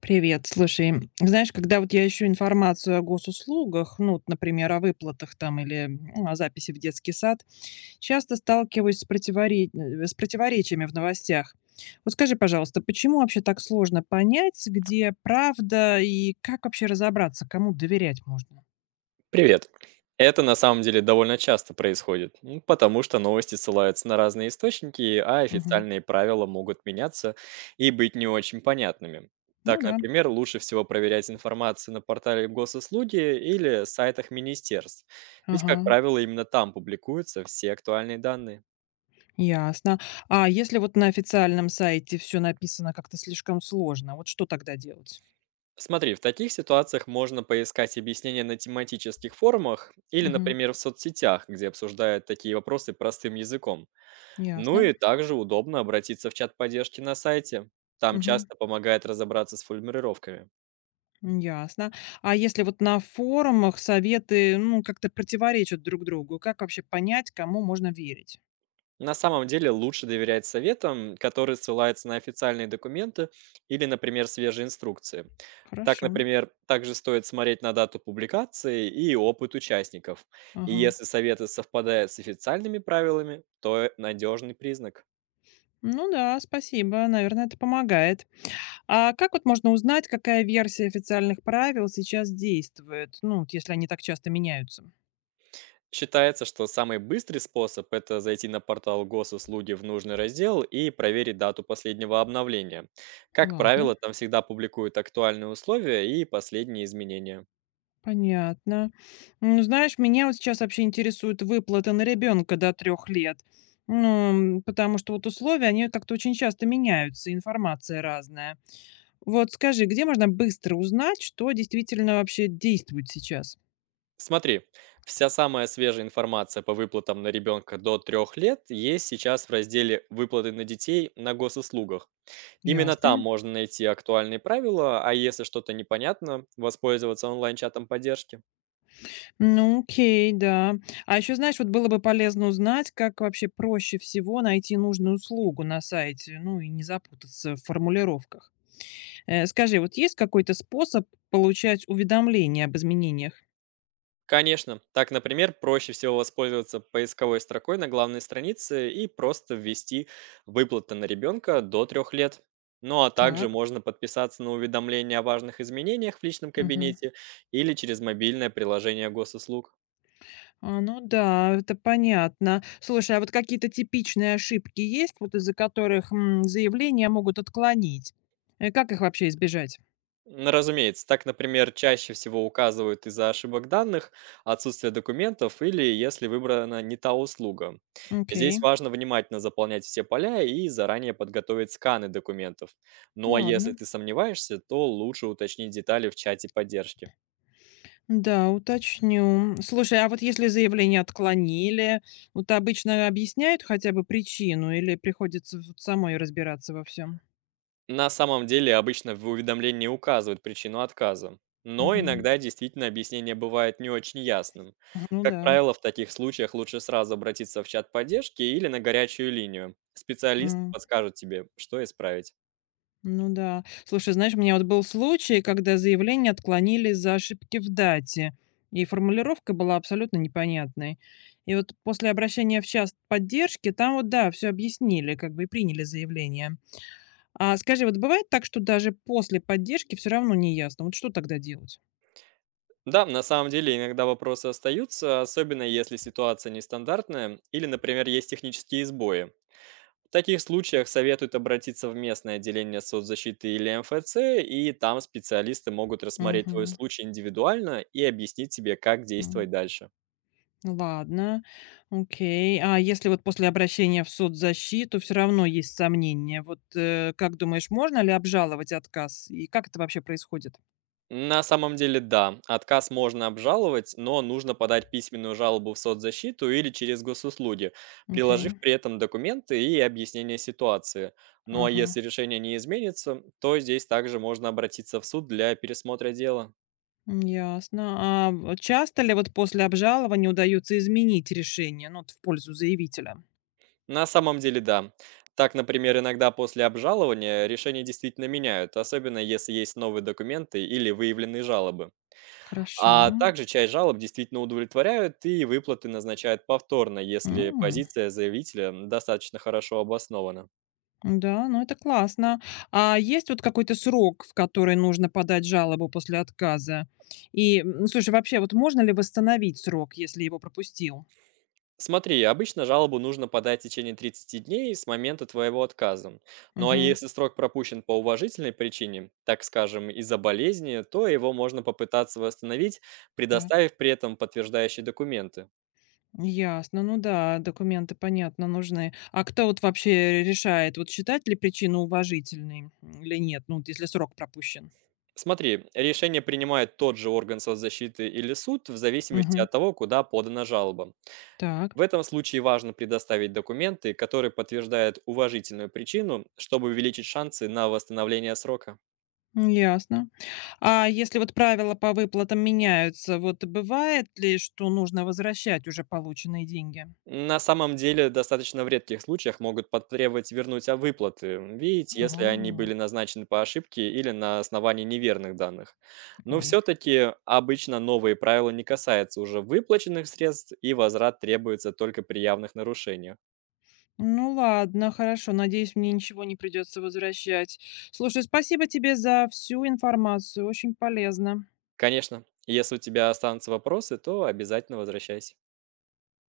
Привет, слушай, знаешь, когда вот я ищу информацию о госуслугах, ну, вот, например, о выплатах там или о записи в детский сад, часто сталкиваюсь с противоречиями в новостях. Вот скажи, пожалуйста, почему вообще так сложно понять, где правда и как вообще разобраться, кому доверять можно? Привет. Это на самом деле довольно часто происходит, потому что новости ссылаются на разные источники, а Мгм. официальные правила могут меняться и быть не очень понятными. Ну Так, да, например, лучше всего проверять информацию на портале госуслуги или сайтах министерств, ведь, ага, как правило, именно там публикуются все актуальные данные. ясно. А если вот на официальном сайте все написано как-то слишком сложно, вот что тогда делать? Смотри, в таких ситуациях можно поискать объяснения на тематических форумах или, Мгм. например, в соцсетях, где обсуждают такие вопросы простым языком. Ну Ясно. и также удобно обратиться в чат поддержки на сайте. Там Мгм. часто помогает разобраться с формулировками. Ясно. А если вот на форумах советы, ну, как-то противоречат друг другу, как вообще понять, кому можно верить? На самом деле лучше доверять советам, которые ссылаются на официальные документы или, например, свежие инструкции. Так, Хорошо. например, также стоит смотреть на дату публикации и опыт участников. И Ага. если советы совпадают с официальными правилами, то надежный признак. Ну да, спасибо. Наверное, это помогает. А как вот можно узнать, какая версия официальных правил сейчас действует? Ну, вот если они так часто меняются. Считается, что самый быстрый способ — это зайти на портал госуслуги в нужный раздел и проверить дату последнего обновления. Как Ладно. правило, там всегда публикуют актуальные условия и последние изменения. Понятно. Ну, знаешь, меня вот сейчас вообще интересуют выплаты на ребенка до 3 лет. Ну, потому что вот условия, они как-то очень часто меняются, информация разная. Вот скажи, где можно быстро узнать, что действительно вообще действует сейчас? Смотри, вся самая свежая информация по выплатам на ребенка до 3 лет есть сейчас в разделе «Выплаты на детей на госуслугах». Именно Ясно. там можно найти актуальные правила, а если что-то непонятно, воспользоваться онлайн-чатом поддержки. Ну, окей, да. А еще, знаешь, вот было бы полезно узнать, как вообще проще всего найти нужную услугу на сайте, ну и не запутаться в формулировках. Скажи, вот есть какой-то способ получать уведомления об изменениях? Конечно. Так, например, проще всего воспользоваться поисковой строкой на главной странице и просто ввести выплаты на ребенка до 3 лет. Ну а также Так. можно подписаться на уведомления о важных изменениях в личном Мгм. кабинете или через мобильное приложение госуслуг. А, ну да, это понятно. Слушай, а вот какие-то типичные ошибки есть, вот из-за которых заявления могут отклонить? Как их вообще избежать? Ну, разумеется, так, например, чаще всего указывают из-за ошибок данных, отсутствия документов или если выбрана не та услуга. Окей, Здесь важно внимательно заполнять все поля и заранее подготовить сканы документов. Ну а если ладно. ты сомневаешься, то лучше уточнить детали в чате поддержки. Да, уточню. Слушай, а вот если заявление отклонили, вот обычно объясняют хотя бы причину или приходится вот самой разбираться во всем? На самом деле обычно в уведомлении указывают причину отказа, но Мгм. иногда действительно объяснение бывает не очень ясным. Ну Как да. правило, в таких случаях лучше сразу обратиться в чат поддержки или на горячую линию. Специалист М, подскажет тебе, что исправить. Ну да. Слушай, знаешь, у меня вот был случай, когда заявление отклонили из-за ошибки в дате, и формулировка была абсолютно непонятной. И вот после обращения в час поддержки, там вот да, все объяснили, как бы и приняли заявление. А скажи, вот бывает так, что даже после поддержки все равно не ясно, вот что тогда делать? Да, на самом деле иногда вопросы остаются, особенно если ситуация нестандартная или, например, есть технические сбои. В таких случаях советуют обратиться в местное отделение соцзащиты или МФЦ, и там специалисты могут рассмотреть твой Мгм, случай индивидуально и объяснить тебе, как м. действовать дальше. Ладно, окей. А если вот после обращения в соцзащиту все равно есть сомнения, вот, как думаешь, можно ли обжаловать отказ и как это вообще происходит? На самом деле, да, отказ можно обжаловать, но нужно подать письменную жалобу в соцзащиту или через госуслуги, приложив Окей, при этом документы и объяснение ситуации. Ну а ага. если решение не изменится, то здесь также можно обратиться в суд для пересмотра дела. Ясно. А, в часто ли вот после обжалования удается изменить решение, ну, вот в пользу заявителя? На самом деле, да. Так, например, иногда после обжалования решения действительно меняют, особенно если есть новые документы или выявленные жалобы. Хорошо. А также часть жалоб действительно удовлетворяют и выплаты назначают повторно, если М, позиция заявителя достаточно хорошо обоснована. да, ну это классно. А есть вот какой-то срок, в который нужно подать жалобу после отказа? И, слушай, вообще, вот можно ли восстановить срок, если его пропустил? Смотри, обычно жалобу нужно подать в течение 30 дней с момента твоего отказа. Ну а Угу, если срок пропущен по уважительной причине, так скажем, из-за болезни, то его можно попытаться восстановить, так. предоставив при этом подтверждающие документы. Ясно, ну да, документы, понятно, нужны. А кто вот вообще решает, вот считать ли причину уважительной или нет, ну, вот если срок пропущен? Смотри, решение принимает тот же орган соцзащиты или суд в зависимости Угу, от того, куда подана жалоба. так. В этом случае важно предоставить документы, которые подтверждают уважительную причину, чтобы увеличить шансы на восстановление срока. Ясно. А если вот правила по выплатам меняются, вот бывает ли, что нужно возвращать уже полученные деньги? На самом деле, достаточно в редких случаях могут потребовать вернуть выплаты, видите, Ага, если они были назначены по ошибке или на основании неверных данных. Но ой. все-таки обычно новые правила не касаются уже выплаченных средств, и возврат требуется только при явных нарушениях. Ну ладно, хорошо. Надеюсь, мне ничего не придется возвращать. Слушай, спасибо тебе за всю информацию. Очень полезно. Конечно, если у тебя останутся вопросы, то обязательно возвращайся.